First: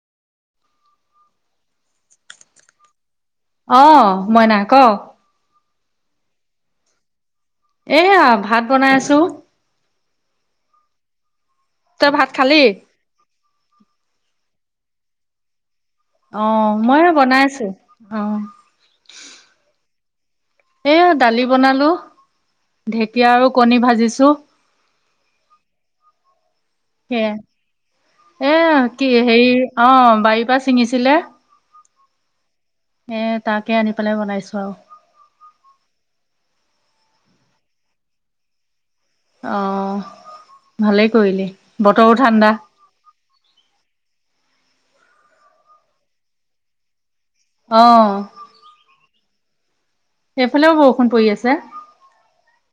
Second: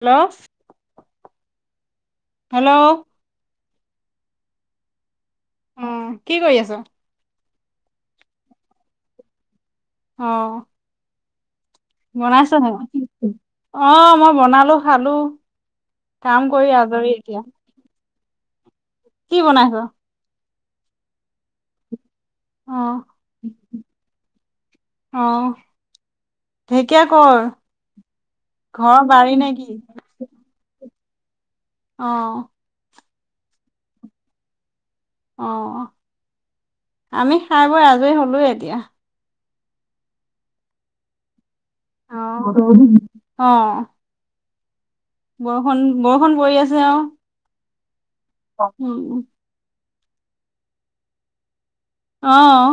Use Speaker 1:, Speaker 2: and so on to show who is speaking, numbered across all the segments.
Speaker 1: Hello? Hello?
Speaker 2: অ', মইনা ক
Speaker 1: অ', কি কৰি আছ?
Speaker 2: এয়া ভাত বনাই আছো।
Speaker 1: অ'।
Speaker 2: তই ভাত
Speaker 1: বনাইছ
Speaker 2: খালি
Speaker 1: হে, অ', মই বনালো, খালো। কাম কৰি
Speaker 2: অ', মই
Speaker 1: আজৰি এতিয়া।
Speaker 2: বনাই আছো, অ'।
Speaker 1: কি বনাইছ?
Speaker 2: এইয়া দালি বনালো,
Speaker 1: অ'
Speaker 2: ঢেকীয়া আৰু কণী ভাজিছো।
Speaker 1: অ'। ঢেকীয়া কৰ
Speaker 2: [unintelligible] এ
Speaker 1: ঘৰৰ
Speaker 2: কি
Speaker 1: বাৰী নে
Speaker 2: হেৰি
Speaker 1: কি?
Speaker 2: অ, বাৰীৰ পৰা ছিঙিছিলে।
Speaker 1: অ'।
Speaker 2: এ, তাকে আনি পেলাই বনাইছো আৰু।
Speaker 1: অ', আমি খাই বৈ আজৰি হলোৱেই এতিয়া।
Speaker 2: অ', ভালেই কৰিলি। বতৰো ঠাণ্ডা
Speaker 1: অ', অ'। বৰষুণ, বৰষুণ পৰি আছে আৰু।
Speaker 2: অ'।
Speaker 1: [unintelligible]
Speaker 2: সেইফালেও বৰষুণ পৰি আছে।
Speaker 1: অহ।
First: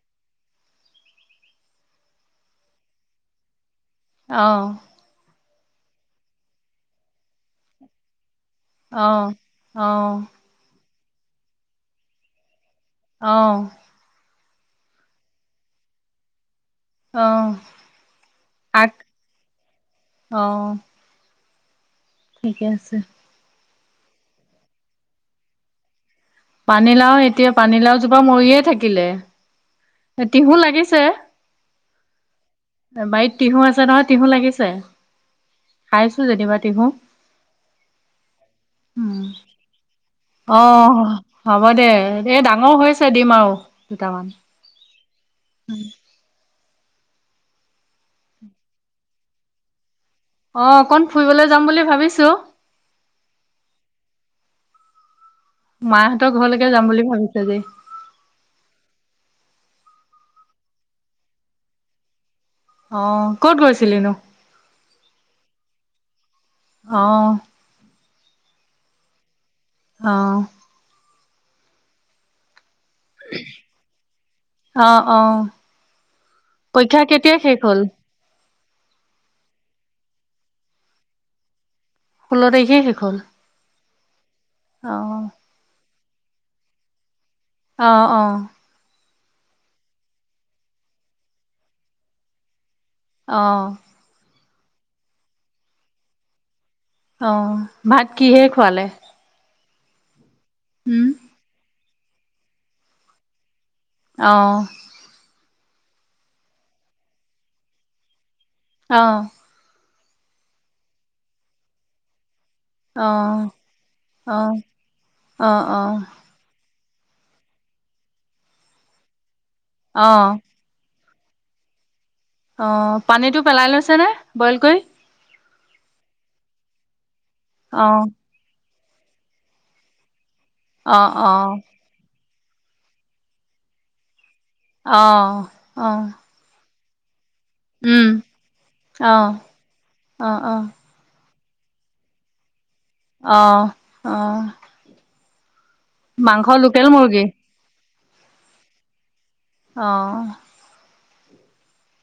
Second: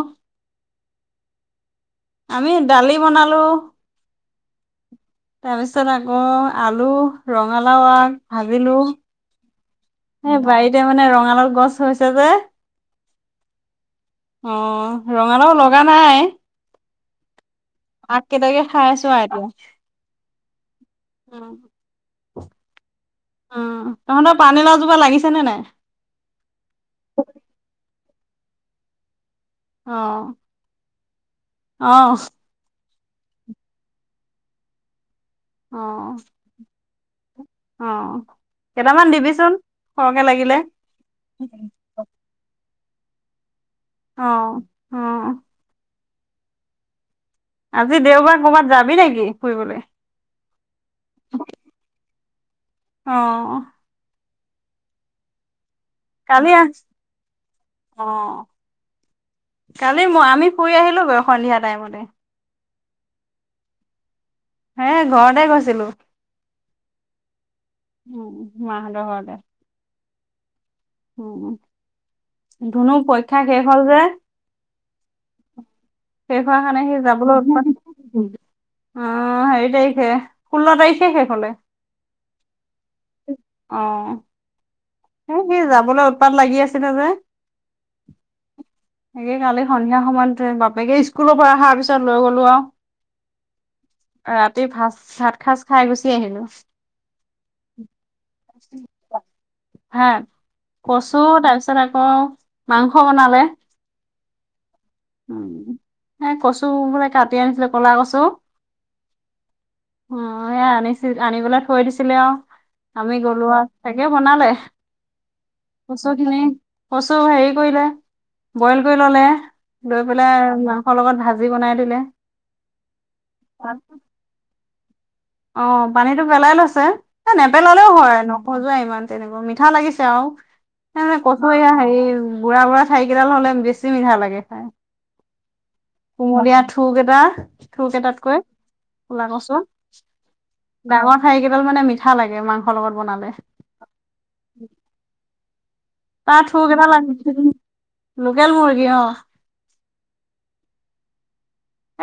Speaker 1: আমি দালি বনালো।
Speaker 2: অহ।
Speaker 1: তাৰপিছত আকৌ আলু ৰঙালাও আগ ভাজিলো,
Speaker 2: অ অ
Speaker 1: এ বাৰীতে মানে ৰঙালাউ গছ হৈছে যে
Speaker 2: অ'
Speaker 1: অ', ৰঙালাউ লগা নাই।
Speaker 2: অ'।
Speaker 1: আগ কেইটাকে খাই
Speaker 2: আগ
Speaker 1: আছোঁ আৰু এতিয়া।
Speaker 2: অ ঠিকে আছে।
Speaker 1: উম, তহঁতৰ পানীলাউ জোপা লাগিছেনে নাই?
Speaker 2: পানীলাউ এতিয়া পানীলাউ জোপা মৰিয়ে থাকিলে।
Speaker 1: অ'।
Speaker 2: ভোল লাগিছে।
Speaker 1: অ'।
Speaker 2: বাৰিত তিহোঁ আছে নহয় তিহোঁ লাগিছে
Speaker 1: অ'
Speaker 2: খাইছোঁ যেনিবা তিহোঁ।
Speaker 1: অ', কেটামান দিবিচোন সৰহকে লাগিলে।
Speaker 2: অহ। হ'ব দে এই ডাঙৰ হৈছে দিম আৰু দুটামান।
Speaker 1: অ' অ'।
Speaker 2: উম।
Speaker 1: আজি দেওবাৰ ক'বাত যাবি নেকি ফুৰিবলে?
Speaker 2: অ', অকন ফুৰিবলৈ যাম বুলি ভাবিছোঁ।
Speaker 1: অ'।
Speaker 2: মাহঁতৰ
Speaker 1: কালি আহ
Speaker 2: ঘৰলৈকে যাম বুলি ভাবিছোঁ আজি।
Speaker 1: অ', কালি মই আমি ফুৰি আহিলোগৈ সন্ধিয়া টাইমতে।
Speaker 2: অ', ক'ত গৈছিলিনো?
Speaker 1: হে ঘৰতে গৈছিলোঁ।
Speaker 2: অ'।
Speaker 1: উম, মাহঁতৰ ঘৰতে।
Speaker 2: অ'।
Speaker 1: উম, ধুনুৰ পৰীক্ষা শেষ হ'ল যে।
Speaker 2: অ অ
Speaker 1: শেষ হোৱা কাৰনে
Speaker 2: পৰীক্ষা
Speaker 1: সি
Speaker 2: কেতিয়া
Speaker 1: যাবলৈ
Speaker 2: শেষ
Speaker 1: উৎপাত
Speaker 2: হ'ল?
Speaker 1: [unintelligible] অ', হেৰি তাৰিখে ষোল্ল তাৰিখে শেষ হ'লে।
Speaker 2: ষোল্ল তাৰিখে শেষ হ'ল।
Speaker 1: অ'।
Speaker 2: অ'।
Speaker 1: এই সি যাবলৈ উৎপাত লাগি আছিলে যে।
Speaker 2: অ', অ'।
Speaker 1: হেৰি কালি সন্ধিয়া সময়তে বাপেকে ইস্কুলৰ পৰা আহাৰ পিছত লৈ গ'লো আৰু
Speaker 2: অ'।
Speaker 1: ৰাতি ভাত ভাত সাঁজ খাই গুচি আহিলোঁ।
Speaker 2: অ', ভাত কিহেৰে খোৱালে?
Speaker 1: ভাত,
Speaker 2: উম
Speaker 1: কচু তাৰপিছত আকৌ মাংস বনালে।
Speaker 2: অ'।
Speaker 1: উম, এই কচু বোলে কাটি আনিছিলে ক'লা কচু
Speaker 2: অ'।
Speaker 1: উম, এয়া আনিছিল আনি পেলাই থৈ দিছিলে আৰু। আমি গ'লো
Speaker 2: অ',
Speaker 1: আৰু তাকে বনালে
Speaker 2: অ', অ', অ',
Speaker 1: কচুখিনি কচু হেৰি কৰিলে বইল কৰি ল'লে, লৈ পেলাই
Speaker 2: অ',
Speaker 1: আৰু তৰ লগত ভাজি বনাই দিলে।
Speaker 2: অ' পানীটো পেলাই লৈছে নে বইল কৰি?
Speaker 1: অ' পানীতটো পেলাই লৈছে। এ নেপেল
Speaker 2: অ'।
Speaker 1: নখজুৱাই ইমান তেনেকুৱা, মিঠা লাগিছে আৰু
Speaker 2: অ',
Speaker 1: সে কচু
Speaker 2: অ',
Speaker 1: এইয়া হেৰি বুঢ়া বুঢ়া ঠাৰি কেইডাল হ'লে বেছি মিঠা লাগে খাই।
Speaker 2: অ', অ'।
Speaker 1: কুমলিয়া থোৰ কেইটা থোৰ
Speaker 2: উম,
Speaker 1: কেইটাতকৈ ক'লা
Speaker 2: অ',
Speaker 1: কচু
Speaker 2: অ', অ',
Speaker 1: ডাঙৰঠাৰি কেইদাল মানে মিঠা লাগে। মাংস
Speaker 2: অ', অ'। মাংস
Speaker 1: তাৰ থোৰ
Speaker 2: লোকেল
Speaker 1: আনি
Speaker 2: মুৰ্গী?
Speaker 1: থৈ দিম, লোকেল মুৰ্গী অ'।
Speaker 2: অ'।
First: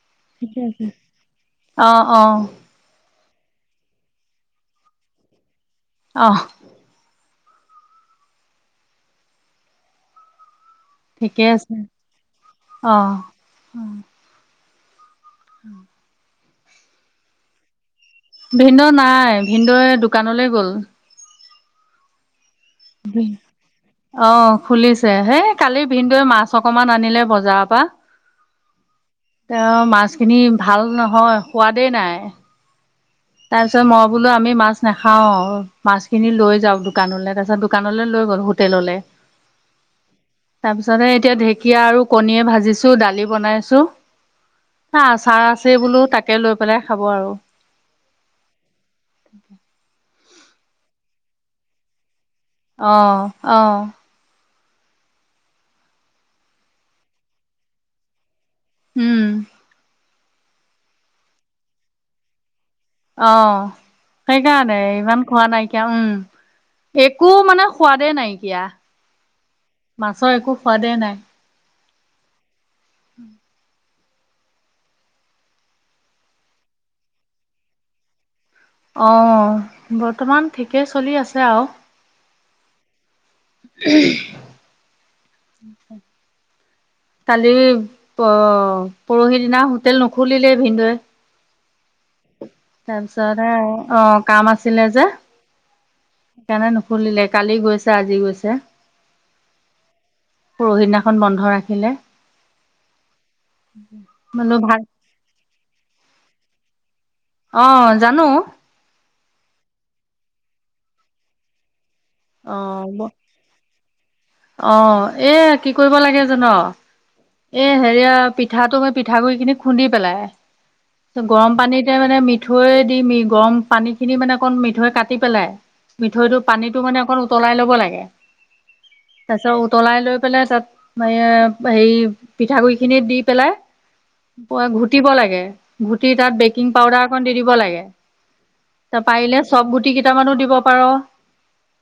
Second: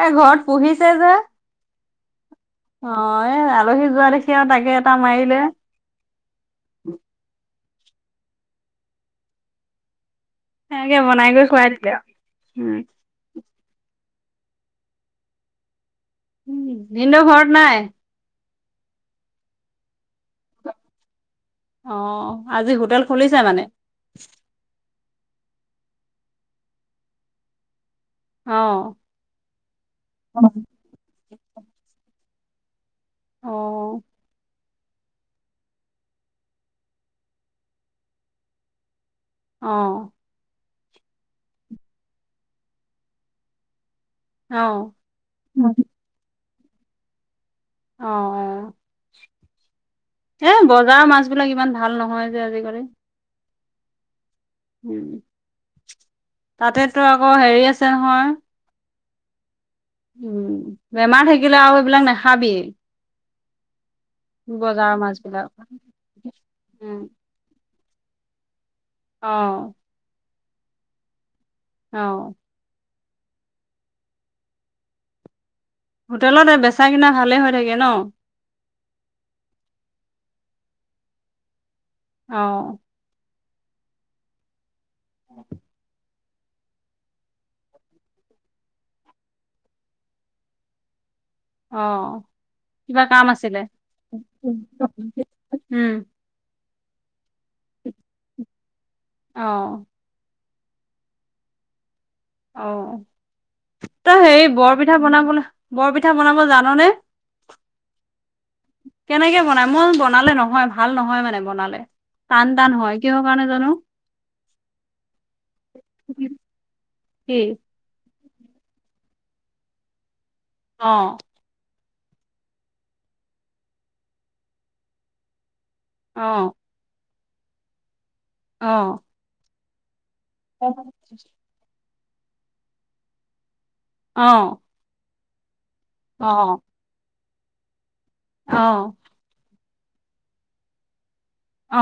Speaker 1: এ ঘৰত
Speaker 2: ঠিকে আছে।
Speaker 1: পুহিছে যে।
Speaker 2: অ', অ',
Speaker 1: অ' এই আলহী যোৱা দেখি আৰু তাকে এটা মাৰিলে।
Speaker 2: অহ'।
Speaker 1: সেনেকে বনাই
Speaker 2: ঠিকে
Speaker 1: কৰি খুৱাই
Speaker 2: আছে
Speaker 1: দিলে আৰু উম
Speaker 2: অ'। উম
Speaker 1: ভিন্দেউ ঘৰত নাই?
Speaker 2: ভিন্দেউ নাই ভিন্দেউ দোকানলৈ গ'ল।
Speaker 1: অ' আজি হোটেল খুলিছে মানে?
Speaker 2: অ' খুলিছে। হেই কালি ভিন্দেউয়ে মাছ অকমান আনিলে বজাৰৰ পৰা।
Speaker 1: অ'।
Speaker 2: তেওঁ মাছখিনি
Speaker 1: অ
Speaker 2: ভাল নহয় সোৱাদেই নাই।
Speaker 1: অ
Speaker 2: তাৰ পিছত মই বোলো আমি মাছ নাখাওঁ মাছখিনি লৈ যাও দোকানলৈ। তাৰ পিছত কানলৈ লৈ গ'ল হোটেললৈ।
Speaker 1: অ'।
Speaker 2: তাৰ পিছত এতিয়া ঢেঁকীয়া আৰু কণীয়ে ভাজিছো দালি বনাইছো
Speaker 1: অ
Speaker 2: চা আচাহ আছে বোলো তাকে লৈ পেলাই খাব আৰু।
Speaker 1: অ', এই বজাৰৰ মাছ বিলাক ইমান ভাল নহয়। যে আজিকালি।
Speaker 2: অ', অ'।
Speaker 1: তাতেতো আকৌ হেৰি আছে নহয়।
Speaker 2: উম।
Speaker 1: উম, বেমাৰ থাকিলে আৰু এইবিলাক নাখাবি।
Speaker 2: অ' সেইকাৰণে
Speaker 1: মাছ
Speaker 2: ইমান খোৱা
Speaker 1: বিলাক।
Speaker 2: নাইকিয়া উম। এক কো মানে সোৱাদে নাইকিয়া।
Speaker 1: অঁ।
Speaker 2: মাছৰ একো সোৱাদেই নাই।
Speaker 1: অ'।
Speaker 2: উম [unintelligible]
Speaker 1: হোটেলত এই বেচা কিনা ভালে হৈ থাকে ন?
Speaker 2: অ' বৰ্তমান ঠিকেই চলি আছে আৰু।
Speaker 1: অ'।
Speaker 2: [unintelligible] কালি অ' পৰহি দিনা হোটেল নুখুলিলেই ভিন্দেউৱে।
Speaker 1: অ' কিবা কাম
Speaker 2: তাৰপিছতহে
Speaker 1: আছিলে?
Speaker 2: অ কাম আছিলে যে
Speaker 1: উম।
Speaker 2: সেইকাৰণে নুখুলিলে কালি গৈছে আজি গৈছে
Speaker 1: অ
Speaker 2: পৰহিদিনাখন বন্ধ ৰাখিলে
Speaker 1: অ তই হে
Speaker 2: বোলো ভাল
Speaker 1: বৰপিঠা বনাবলৈ বৰপিঠা বনাব জানানে
Speaker 2: অ জানো
Speaker 1: কেনেকে বনাই মই বনালে নহয় ভাল নহয় মানে বনালে টান টান হয়
Speaker 2: অ
Speaker 1: কিয় কাৰ নো জানো
Speaker 2: অ এ কি কৰিব লাগে জান
Speaker 1: কি
Speaker 2: হেৰিয়া পিঠাটো মই পিঠাগুৰি খিনি খুন্দি পেলাই
Speaker 1: অ
Speaker 2: গৰম পানীতে মানে মিঠৈ দি গৰম পানীখিনি মানে অকণ মিঠৈ কাটি পেলাই
Speaker 1: অ
Speaker 2: মিঠৈটো পানীটো মানে অকণ উতলাই ল'ব লাগে
Speaker 1: অ
Speaker 2: তাৰ পিছত উতলাই লৈ পেলাই
Speaker 1: অ
Speaker 2: তাত ম হেৰি পিঠাগুৰি খিনি দি পেলাই ঘুটিব লাগে ঘুটি তাত
Speaker 1: অ
Speaker 2: বেকিং পাউদাৰ একন দি দিব লাগে
Speaker 1: অ
Speaker 2: ত পাৰিলে চফ গুটি কেইটামানো দিব পাৰ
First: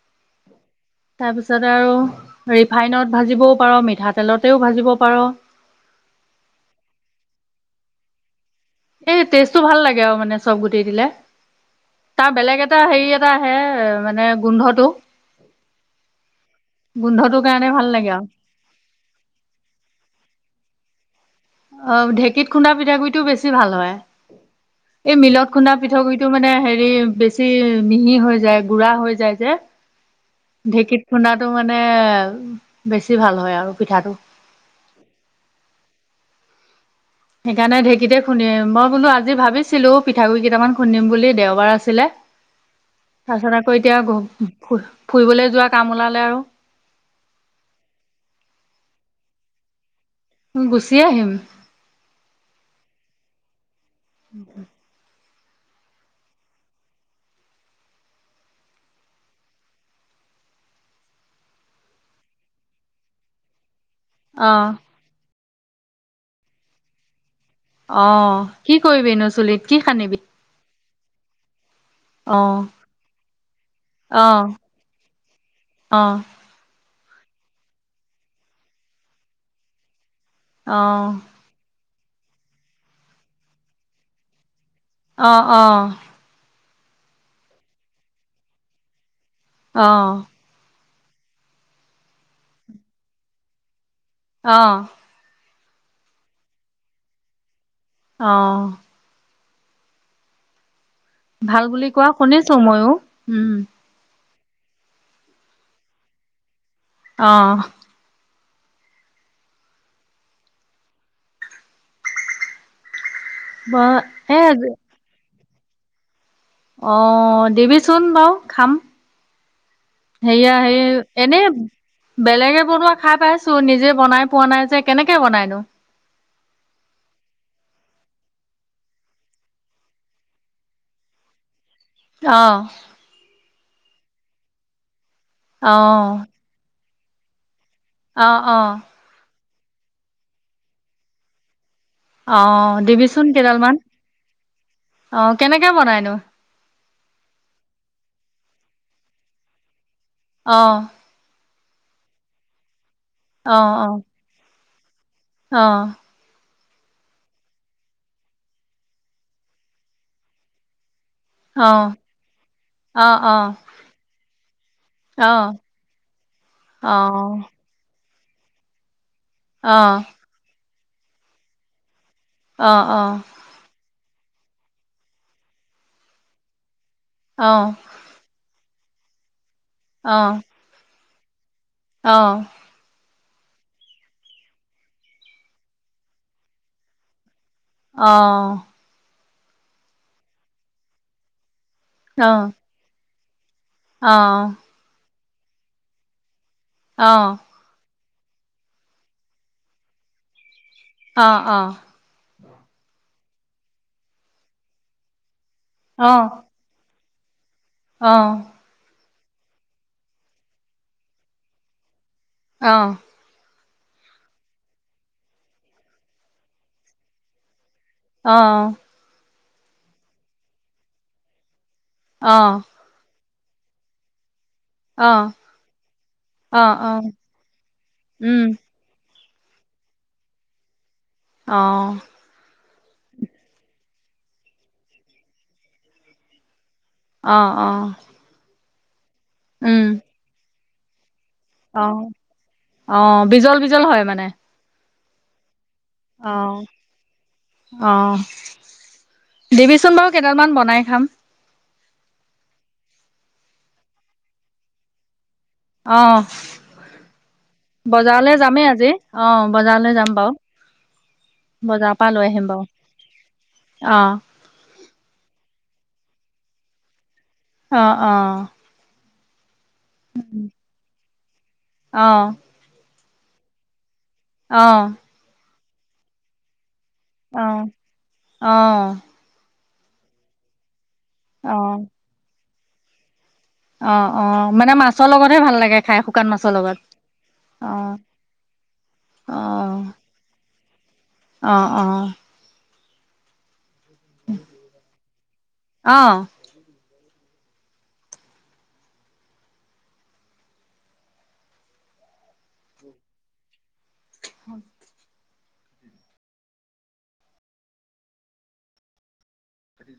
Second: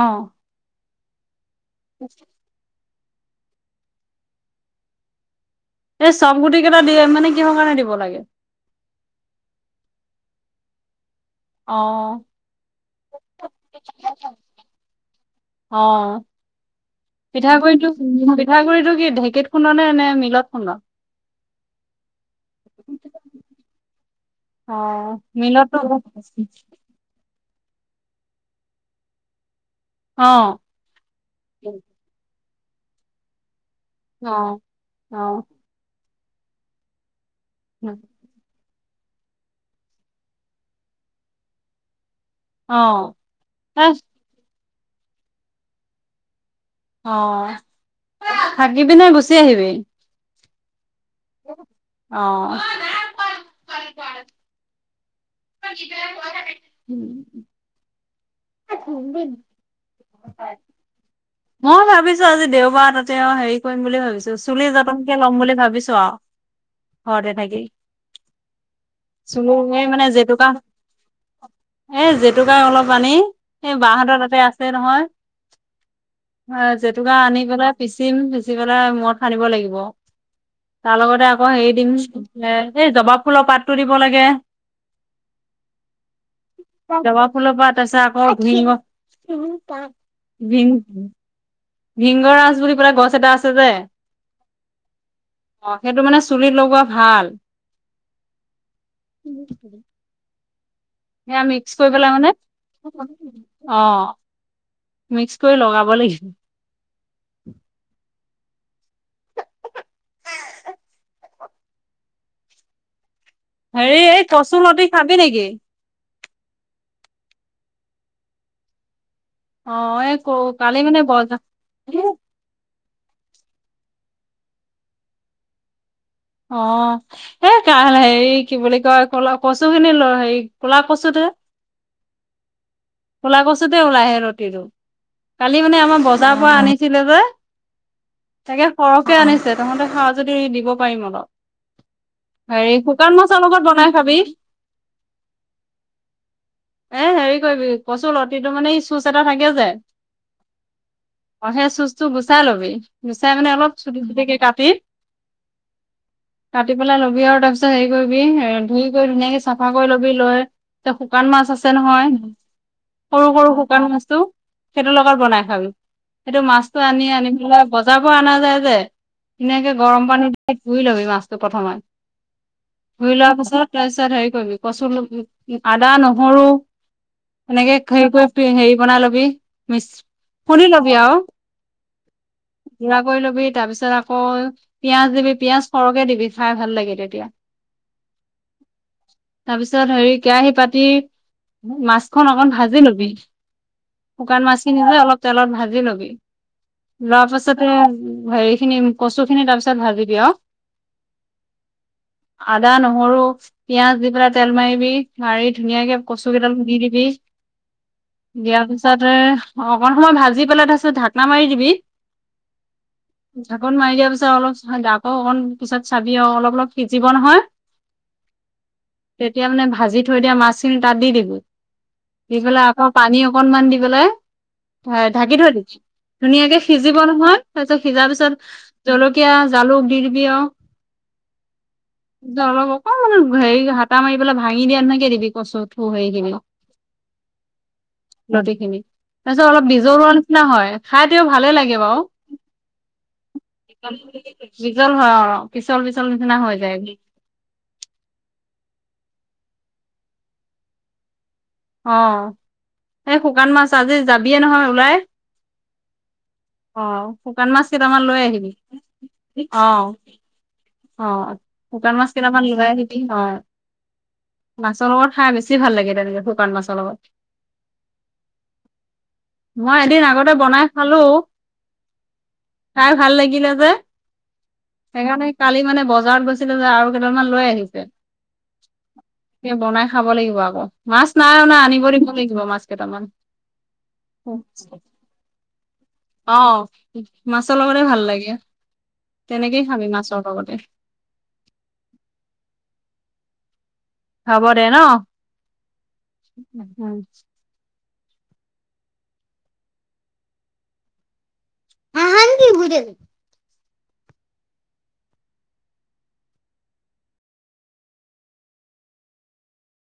Speaker 1: অঁ
Speaker 2: তাৰ পিছতে আৰু ৰিফাইনত ভাজিবও পাৰো মিঠাতেলতেও ভাজিব পাৰো
Speaker 1: এই চব গুটি কেইটা দি মানে কিহৰ কাৰণে দিব লাগে
Speaker 2: এই টেষ্টটো ভাল লাগে আৰু মানে চব গুটি দিলে
Speaker 1: অ
Speaker 2: তাৰ বেলেগ এটা হেৰি এটা আহে মানে গোন্ধটো
Speaker 1: অ
Speaker 2: গোন্ধটোৰ কাৰণে ভাল
Speaker 1: পিঠাগুড়িটো
Speaker 2: লাগে আৰু
Speaker 1: পিঠাগুৰিটো কি, ঢেকিত খুন্দনে নে, মিলত খুন্দ?
Speaker 2: অ', ঢেকীত খুন্দা পিঠাগুৰিটোও, বেছি ভাল হয়।
Speaker 1: অ
Speaker 2: এই মিলত খুন্দা
Speaker 1: মিলততো
Speaker 2: পৃঠাগুৰিতটো মানে, হেৰি বেছি বেছি মিহি হৈ যায়, গুৰা হৈ যায় যে
Speaker 1: অ',
Speaker 2: ঢেকীত খুন্দাটো মানে, বেছি ভাল হয় আৰু পিঠাটো।
Speaker 1: অ',
Speaker 2: সেইকাৰণে, ঢেকীতে খুন্দিম মই, বোলো আজি ভাবিছিলো পিঠাগুৰি কেইটামান খুন্দম বুলি দেওবাৰ আছিলে।
Speaker 1: অ
Speaker 2: তাৰপিছত, আকৌ
Speaker 1: এ
Speaker 2: এতিয়া ফ ফুৰিবলৈ যোৱা কাম ওলালে আৰু
Speaker 1: অ', থাকিবি নে, গুচি আহিবি।
Speaker 2: গুচি আহিম।
Speaker 1: অ',
Speaker 2: উম,
Speaker 1: [unintelligible] মই ভাবিছো আজি দেওবাৰ তাতে, আৰু হেৰি কৰিম বুলি ভাবিছো চুলি
Speaker 2: অ',
Speaker 1: যতন ল'ম বুলি ভাবিছো আৰু, ঘৰ তে থাকি।
Speaker 2: অ', কি কৰিবি নো,
Speaker 1: চুলি
Speaker 2: চুলিত কি
Speaker 1: এই
Speaker 2: সানিবি।
Speaker 1: এই,
Speaker 2: অ',
Speaker 1: জেতুকাই অলপ আনি, ই বাহঁতৰ তাতে
Speaker 2: অ',
Speaker 1: আছে নহয়।
Speaker 2: অ',
Speaker 1: জেতুকা আনি পেলাই পিচিম, পিচি পেলাই মুৰত সানিব লাগিব।
Speaker 2: অ',
Speaker 1: তাৰ লগতে,
Speaker 2: অ',
Speaker 1: [unintelligible] হেৰি দিম এই জবা ফুলৰ পাতো দিব লাগে।
Speaker 2: অ'।
Speaker 1: জবা ফুলৰ পাত তাৰপাছত আছে আকৌ ভীমৰ,
Speaker 2: অ',
Speaker 1: ভিম উম। ভিংগ ৰাজ বুলি পেলাই গছ এটা আছে যে
Speaker 2: অ'।
Speaker 1: অ' সেইটো মানে চুলিত লগোৱা ভাল।
Speaker 2: অ'।
Speaker 1: [unintelligible] সেয়া
Speaker 2: ভাল
Speaker 1: মিক্স
Speaker 2: বুলি
Speaker 1: কৰি
Speaker 2: কোৱা
Speaker 1: পেলাই মানে,
Speaker 2: শুনিছো ময়ো উম
Speaker 1: অ'। মিক্স কৰি লগাব লাগি
Speaker 2: অ'। ব
Speaker 1: হেৰি এই
Speaker 2: এ
Speaker 1: কচু লতি খাবি নেকি?
Speaker 2: অ', দিবিচোন বাৰু খাম।
Speaker 1: অ', এই ক
Speaker 2: সেয়া হেই
Speaker 1: কালি মানে বজাৰ
Speaker 2: এনে বেলেগে বনোৱা খাই পাই ছোঁ নিজে বনাই পোৱা নাই যে কেনেকে বনাইনো?
Speaker 1: অ'। হেই কা হেৰি কি বুলি কয় কলা কচুখিনি লৈ হেৰি কলা কচুতে
Speaker 2: অ'।
Speaker 1: কলা কচুতে ওলাই হেই লতিটো। কালি মানে আমাৰ
Speaker 2: অ'
Speaker 1: বজাৰৰ পৰা আনি ছিলে যে,
Speaker 2: অ'
Speaker 1: তাকে
Speaker 2: অ'
Speaker 1: সৰহকে আনিছে তহঁতে খাওঁ যদি দিব পাৰিম অলপ।
Speaker 2: অ'
Speaker 1: হেৰি শুকান
Speaker 2: দিবিচোন
Speaker 1: মাছৰ লগত
Speaker 2: কেইডালমান
Speaker 1: বনাই খাবি।
Speaker 2: অ' কেনেকে বনাইনো
Speaker 1: এ, হেৰি কৰিবি কচু লতিটো মানে ই চুচ এটা থাকে যে
Speaker 2: অ'।
Speaker 1: অ' সেই চুচটো গুচাই লবি গুচাই মানে
Speaker 2: অ'
Speaker 1: অলপ
Speaker 2: অ'
Speaker 1: চুটি, চুটিকে কাটি
Speaker 2: অ'।
Speaker 1: কাটি পেলাই ল'বি আৰু তাৰপিছত হেৰি কৰিবি এ, ধুই কৰি ধুনীয়াকে চাফা কৰি লৈ তে শুকান মাছ
Speaker 2: অ'
Speaker 1: আছে নহয়
Speaker 2: অ' অ'
Speaker 1: সৰু সৰু শুকান মাছটো সেইটোৰ লগত
Speaker 2: অ'
Speaker 1: বনাই
Speaker 2: অ'
Speaker 1: খাবি। সেইটো মাছটো
Speaker 2: অ'
Speaker 1: আনি, আনি পেলাই বজাৰৰ পৰা আনা যায় যে, ধুনীয়াকে
Speaker 2: অ' অ'
Speaker 1: গৰম পানী দি ধুই লবি মাছটো প্ৰথমে।
Speaker 2: অ' অ'
Speaker 1: ধুইত লোৱাৰ পাছত তাৰপিছত হেৰি কৰিবি কচু আদা, নহৰু এনেকে হেৰি কৰি হেৰি বনাই লবি মিছ, খুন্দি লবি আৰু।
Speaker 2: অ'।
Speaker 1: গুৰা কৰি লবি তাৰপিছত আকৌ পিয়াজ দিবি পিযাজ সৰহকে দিবি খাই ভাল লাগে তেতিয়া।
Speaker 2: অ'।
Speaker 1: তাৰপিছত হেৰি কেৰাহী পাতি মাছখন
Speaker 2: অ'
Speaker 1: অকন
Speaker 2: অ'
Speaker 1: ভাজি লবি।
Speaker 2: অ'
Speaker 1: শুকান মাছখিনি যে অলপ তেলত ভাজি লবি, লোৱা
Speaker 2: উম,
Speaker 1: পিছত এ, হেৰিখিনি কচুখিনি তাৰপিছত ভাজিবি আৰু।
Speaker 2: অ', অ'।
Speaker 1: আদা, নহৰু, পিয়াজ দি পেলাই তেল মাৰিবি। মাৰি ধুনীয়াকে কচু কেইডাল দি দিবি।
Speaker 2: অ'।
Speaker 1: দিয়াৰ পিছতে, অকণ সময় ভাজি পেলাই তাৰপিছত ঢাকনা মাৰি দিবি।
Speaker 2: অ'।
Speaker 1: ঢাকোন মাৰি দিয়া পিছত অলপ [unintelligible] অ অকণ পিছত চাবি আৰু অলপ অলপ সিজিব নহয়
Speaker 2: অ
Speaker 1: তেতিয়া মানে ভাজি থৈ দিয়া মাছখিনি তাত দি দিব দি পেলাই অ পানী অকনমান দি পেলাই ঢাকি থৈ দিবি ধুনীয়াকে সিজিব নহয় তাৰপিছত সিজাৰ পিছত জলকীয়া জালুক দি দিবি আৰু
Speaker 2: অ
Speaker 1: অলপ অকণমান হেৰি হাতা মাৰি পেলাই ভাঙি দিয়া নিচিনাকে দিবি কচু থু হেৰি খিনি [unintelligible]
Speaker 2: অ অ
Speaker 1: নদী খিনি তাৰপিছত অলপ বীজলোৱা নিচিনা হয় খাই তেওঁ ভালেই লাগে বাউ
Speaker 2: বিজল বিজল হয় মানে
Speaker 1: পিচল হয় অ পিছল পিছল নিচিনা হৈ যায়গে
Speaker 2: অঁ দিবিচোন বাৰু কেইডালমান বনাই খাম
Speaker 1: অ সেই শুকান মাছ আজি যাবিয়ে নহয় ওলাই
Speaker 2: অঁ',
Speaker 1: অ', শুকান মাছ কেইটামান লৈ আহিবি
Speaker 2: আজি
Speaker 1: অ',
Speaker 2: বজাৰলৈ যাম বাৰু
Speaker 1: অ', শুকান
Speaker 2: বজাৰৰ পৰা
Speaker 1: মাছ কেইটামান
Speaker 2: আহিম বাৰু
Speaker 1: লৈ আহিবি অ',
Speaker 2: অ',
Speaker 1: মাছৰ লগত খাই বেছি ভাল লাগে তেনেকে শুকান মাছৰ লগত।
Speaker 2: অ', অ',
Speaker 1: মই এদিন আগতে বনাই খালোঁ।
Speaker 2: অ',
Speaker 1: খাই ভাল লাগিলে যে।
Speaker 2: অ',
Speaker 1: সেইকাৰণে কালি মানে বজাৰত গৈছিলে যে আৰু কেইদালমান
Speaker 2: অ',
Speaker 1: লৈ আহিছে।
Speaker 2: অ',
Speaker 1: সেই বনাই খাব লাগিব আকৌ মাছ নাই অনা
Speaker 2: অ',
Speaker 1: আনিব দিব লাগিব মাছ কেইটামান।
Speaker 2: অ', অ', মানে মাছৰ লগতহে ভাল লাগে খাই শুক
Speaker 1: অ', মাছৰ লগতে ভাল লাগে তেনেকেই খাবি মাছৰ লগতে।
Speaker 2: অঁ', অঁ',
Speaker 1: হব দে ন'?
Speaker 2: অ'।
Speaker 1: উম, [unintelligible]
Speaker 2: হয়